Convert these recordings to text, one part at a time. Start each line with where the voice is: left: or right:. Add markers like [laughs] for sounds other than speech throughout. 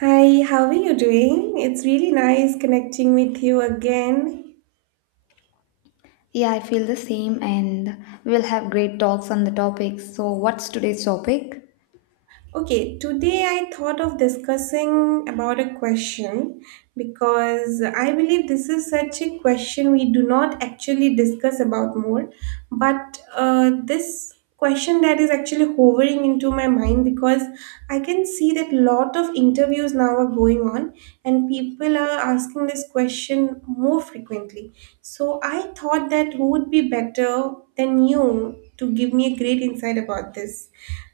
right: Hi, how are you doing? It's really nice connecting with you again.
left: Yeah, I feel the same, and we'll have great talks on the topic. So, what's today's topic?
right: Okay, today I thought of discussing about a question because I believe this is such a question we do not actually discuss about more, but this question that is actually hovering into my mind because I can see that lot of interviews now are going on and people are asking this question more frequently. So I thought that who would be better than you to give me a great insight about this.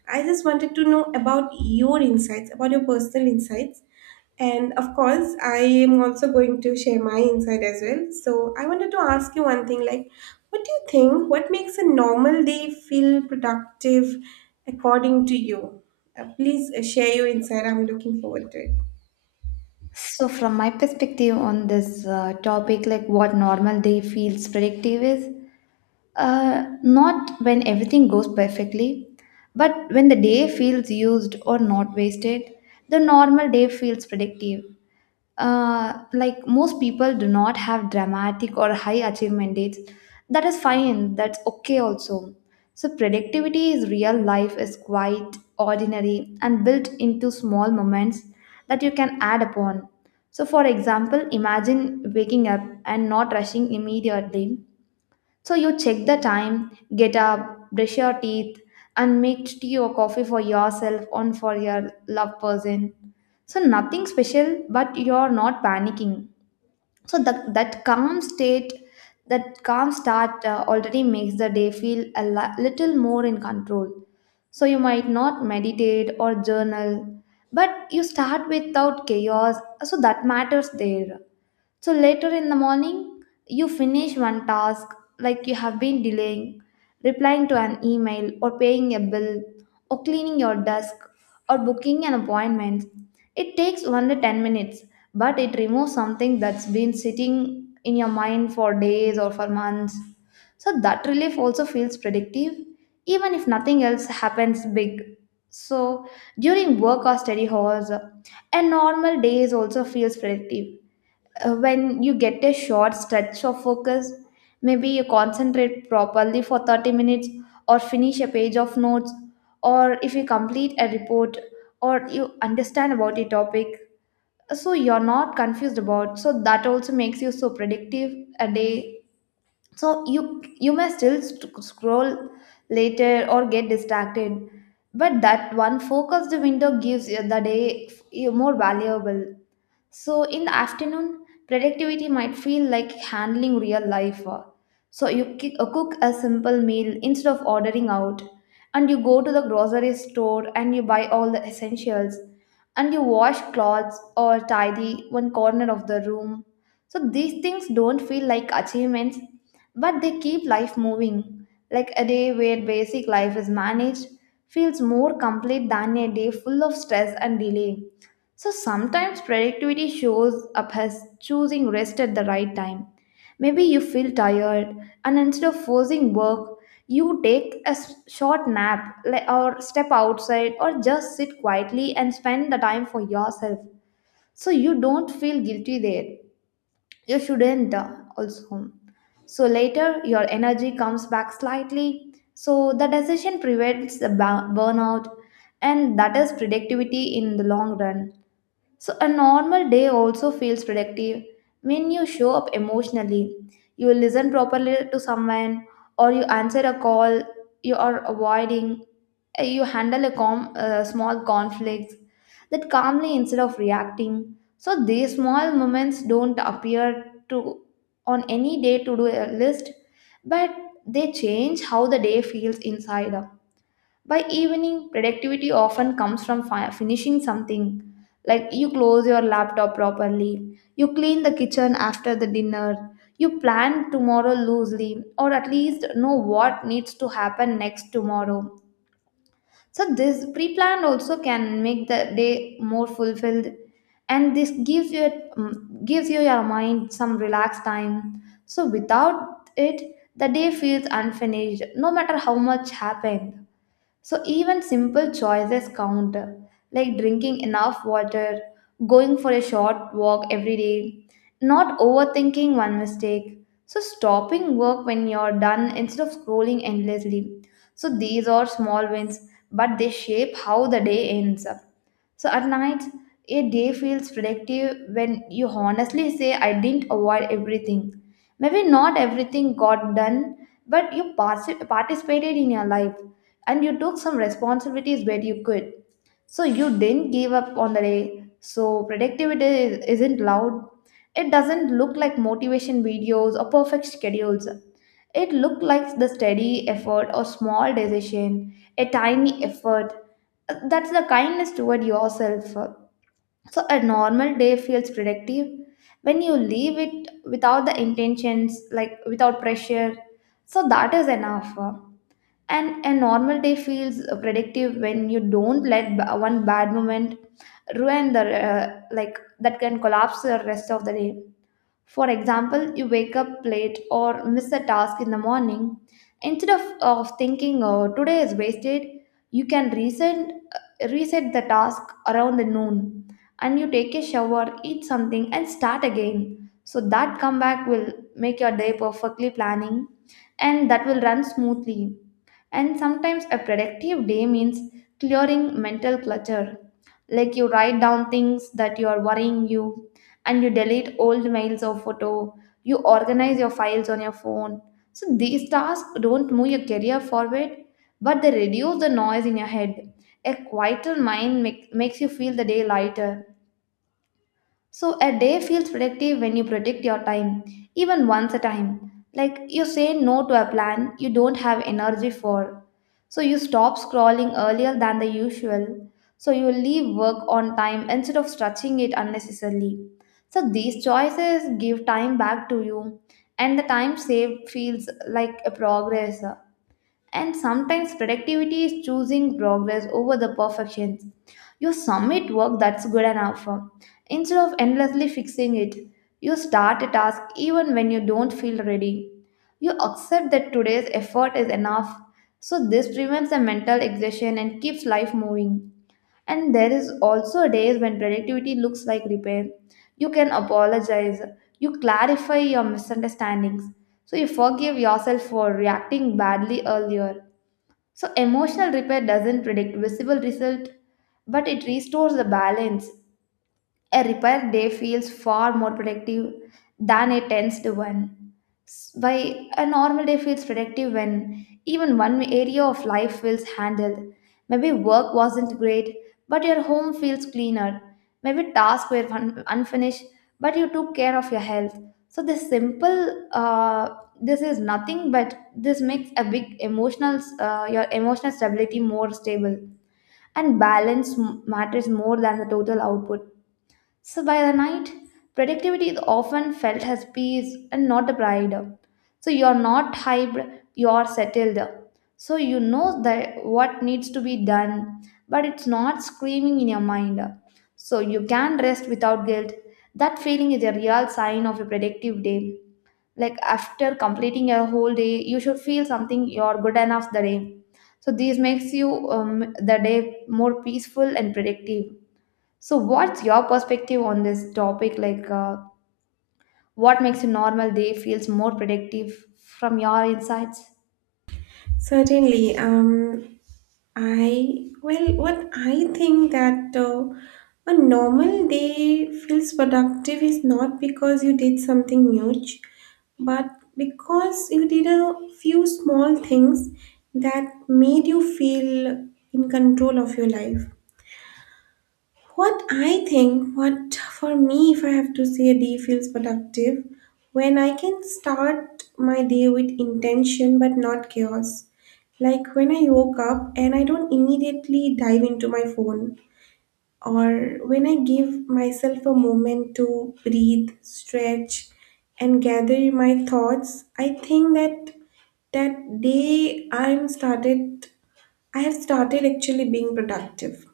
right: I just wanted to know about your insights, about your personal insights. And of course, I am also going to share my insight as well. So I wanted to ask you one thing like, what do you think? What makes a normal day feel productive according to you? Please share your insight. I'm looking forward to it.
left: So, from my perspective on this topic, like what normal day feels predictive is, not when everything goes perfectly, but when the day feels used or not wasted, the normal day feels predictive. Like most people do not have dramatic or high achievement dates. That is fine, that's okay also. So, productivity is real life, is quite ordinary and built into small moments that you can add upon. So, for example, imagine waking up and not rushing immediately, so you check the time, get up, brush your teeth, and make tea or coffee for yourself and for your loved person. So nothing special, but you're not panicking. So that calm state, that calm start already makes the day feel a little more in control. So you might not meditate or journal, but you start without chaos. So that matters there. So later in the morning, you finish one task like you have been delaying, replying to an email, or paying a bill, or cleaning your desk, or booking an appointment. It takes only 10 minutes, but it removes something that's been sitting in your mind for days or for months. So that relief also feels predictive, even if nothing else happens big. So during work or study halls, a normal day also feels predictive when you get a short stretch of focus, maybe you concentrate properly for 30 minutes or finish a page of notes, or if you complete a report, or you understand about a topic, so you're not confused about, so that also makes you so productive a day. So you may still scroll later or get distracted, but that one focused window gives you the day you more valuable. So in the afternoon, productivity might feel like handling real life. So you cook a simple meal instead of ordering out, and you go to the grocery store and you buy all the essentials, and you wash clothes or tidy one corner of the room. So these things don't feel like achievements, but they keep life moving. Like a day where basic life is managed feels more complete than a day full of stress and delay. So sometimes productivity shows up as choosing rest at the right time. Maybe you feel tired, and instead of forcing work, you take a short nap, or step outside or just sit quietly and spend the time for yourself. So you don't feel guilty there. You shouldn't also. So later, your energy comes back slightly. So the decision prevents the burnout, and that is productivity in the long run. So, a normal day also feels productive when you show up emotionally. You listen properly to someone, or you answer a call you are avoiding, you handle a small conflict that calmly instead of reacting. So, these small moments don't appear to on any day to do a list, but they change how the day feels inside. By evening, productivity often comes from finishing something, like you close your laptop properly, you clean the kitchen after the dinner, you plan tomorrow loosely, or at least know what needs to happen next tomorrow. So, this pre plan also can make the day more fulfilled, and this gives you gives you your mind some relaxed time. So, without it, the day feels unfinished, no matter how much happened. So even simple choices count, like drinking enough water, going for a short walk every day, not overthinking one mistake. So stopping work when you're done instead of scrolling endlessly. So these are small wins, but they shape how the day ends up. So at night, a day feels productive when you honestly say, I didn't avoid everything. Maybe not everything got done, but you participated in your life and you took some responsibilities where you could. So you didn't give up on the day. So productivity isn't loud. It doesn't look like motivation videos or perfect schedules. It looked like the steady effort or small decision, a tiny effort. That's the kindness toward yourself. So a normal day feels productive when you leave it without the intentions, like without pressure. So that is enough, and a normal day feels predictive when you don't let one bad moment ruin the, like that can collapse the rest of the day. For example, you wake up late or miss a task in the morning. Instead of thinking, oh, today is wasted, you can reset, reset the task around the noon, and you take a shower, eat something, and start again. So that comeback will make your day perfectly planning, and that will run smoothly. And sometimes a productive day means clearing mental clutter. Like you write down things that you are worrying you, and you delete old mails or photo. You organize your files on your phone. So these tasks don't move your career forward, but they reduce the noise in your head. A quieter mind makes you feel the day lighter. So a day feels productive when you protect your time, even once a time. Like you say no to a plan you don't have energy for. So you stop scrolling earlier than the usual. So you leave work on time instead of stretching it unnecessarily. So these choices give time back to you, and the time saved feels like a progress. And sometimes productivity is choosing progress over the perfections. You submit work that's good enough. Instead of endlessly fixing it, you start a task even when you don't feel ready. You accept that today's effort is enough. So this prevents the mental exhaustion and keeps life moving. And there is also days when productivity looks like repair. You can apologize. You clarify your misunderstandings. So you forgive yourself for reacting badly earlier. So emotional repair doesn't predict visible result, but it restores the balance. A repair day feels far more productive than a tensed one. Why a normal day feels productive when even one area of life feels handled. Maybe work wasn't great, but your home feels cleaner. Maybe tasks were unfinished, but you took care of your health. So this simple, this is nothing, but this makes a big emotional, your emotional stability more stable. And balance matters more than the total output. So by the night, productivity is often felt as peace and not a pride. So you are not hyped, you are settled. So you know that what needs to be done, but it's not screaming in your mind. So you can rest without guilt. That feeling is a real sign of a productive day. Like after completing your whole day, you should feel something you're good enough the day. So this makes you the day more peaceful and productive. So, what's your perspective on this topic? Like, what makes a normal day feels more productive from your insights?
right: Certainly. I well, what I think that a normal day feels productive is not because you did something huge, but because you did a few small things that made you feel in control of your life. What I think, what for me, if I have to say a day feels productive, when I can start my day with intention but not chaos. Like when I woke up and I don't immediately dive into my phone, or when I give myself a moment to breathe, stretch, and gather my thoughts, I think that that day I'm started, I have started actually being productive.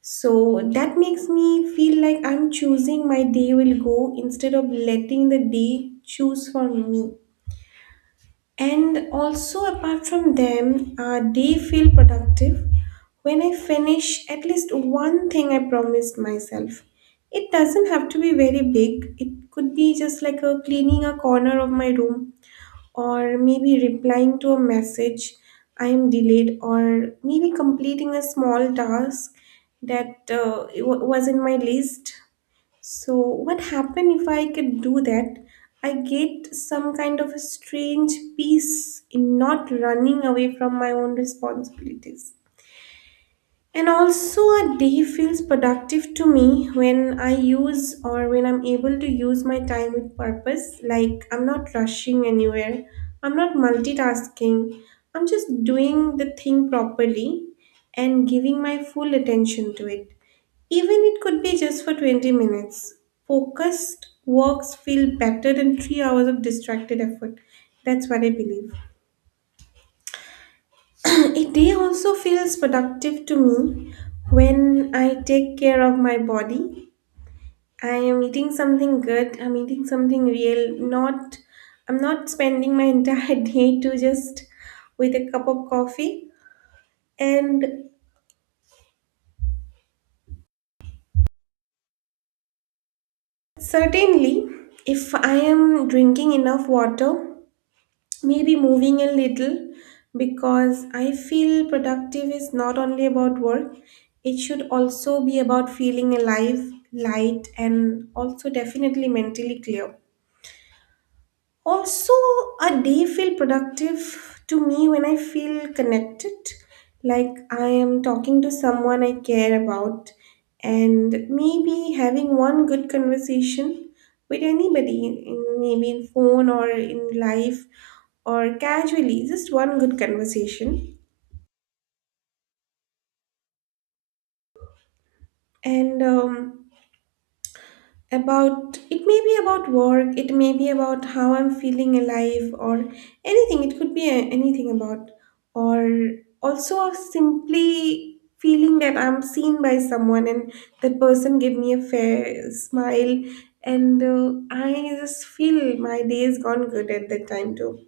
right: So that makes me feel like I'm choosing my day will go instead of letting the day choose for me. And also, apart from them, they feel productive when I finish at least one thing I promised myself. It doesn't have to be very big, it could be just like a cleaning a corner of my room or maybe replying to a message I am delayed, or maybe completing a small task that was in my list. So, what happened if I could do that? I get some kind of a strange peace in not running away from my own responsibilities. And also, a day feels productive to me when I use or when I'm able to use my time with purpose. Like, I'm not rushing anywhere, I'm not multitasking, I'm just doing the thing properly and giving my full attention to it. Even it could be just for 20 minutes. Focused works feel better than 3 hours of distracted effort. That's what I believe. A day also feels productive to me when I take care of my body. I am eating something good, I'm eating something real, not I'm not spending my entire [laughs] day to just with a cup of coffee. And certainly if I am drinking enough water, maybe moving a little, because I feel productive is not only about work, it should also be about feeling alive, light, and also definitely mentally clear. Also, a day feel productive to me when I feel connected, like I am talking to someone I care about, and maybe having one good conversation with anybody, in, maybe in phone or in life or casually, just one good conversation. And about it may be about work, it may be about how I'm feeling alive, or anything. It could be anything about, or also simply feeling that I'm seen by someone and that person gave me a fair smile, and I just feel my day is gone good at that time too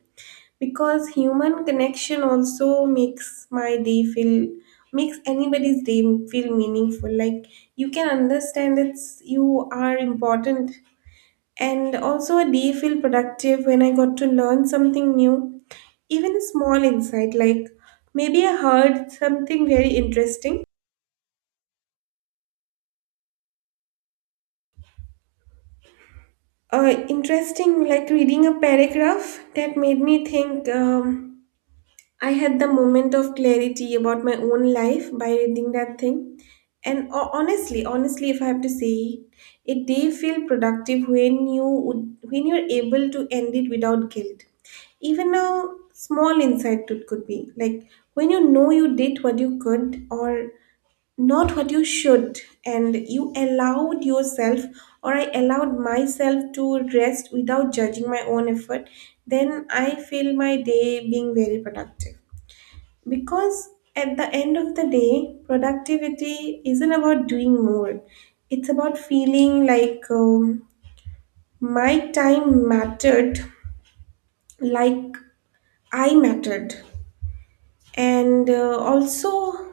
right: because human connection also makes my day feel makes anybody's day feel meaningful, like you can understand it's you are important. And also a day feel productive when I got to learn something new, even a small insight, like maybe I heard something very interesting, interesting, like reading a paragraph that made me think. I had the moment of clarity about my own life by reading that thing. And honestly, if I have to say, it did feel productive when you would, when you're able to end it without guilt. Even a small insight it could be like when you know you did what you could or not what you should, and you allowed yourself or I allowed myself to rest without judging my own effort, then I feel my day being very productive. Because at the end of the day, productivity isn't about doing more. It's about feeling like my time mattered, like I mattered. And also,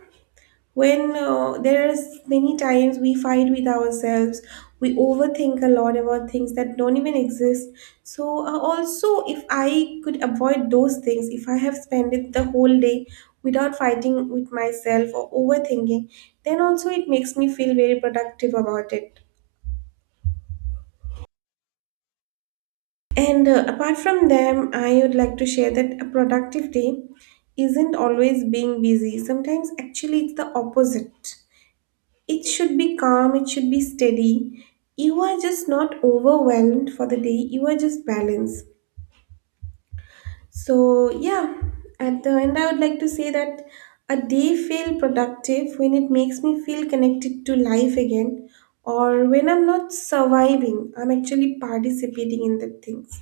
right: when there's many times we fight with ourselves, we overthink a lot about things that don't even exist, so also if I could avoid those things, if I have spent it the whole day without fighting with myself or overthinking, then also it makes me feel very productive about it. And apart from them, I would like to share that a productive day isn't always being busy, sometimes actually it's the opposite. It should be calm, it should be steady. You are just not overwhelmed for the day, you are just balanced. So, yeah, at the end, I would like to say that a day feel productive when it makes me feel connected to life again, or when I'm not surviving, I'm actually participating in the things,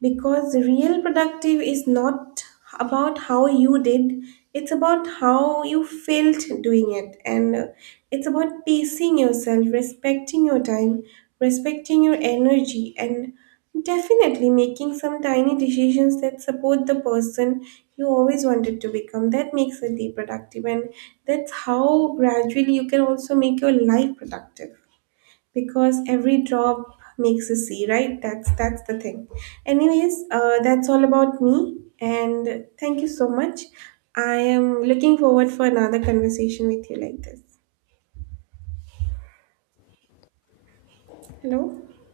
right: because real productive is not about how you did, it's about how you felt doing it. And it's about pacing yourself, respecting your time, respecting your energy, and definitely making some tiny decisions that support the person you always wanted to become. That makes a day productive, and that's how gradually you can also make your life productive, because every drop makes a sea, right? That's the thing. Anyways, that's all about me, and thank you so much. I am looking forward for another conversation with you like this. Hello.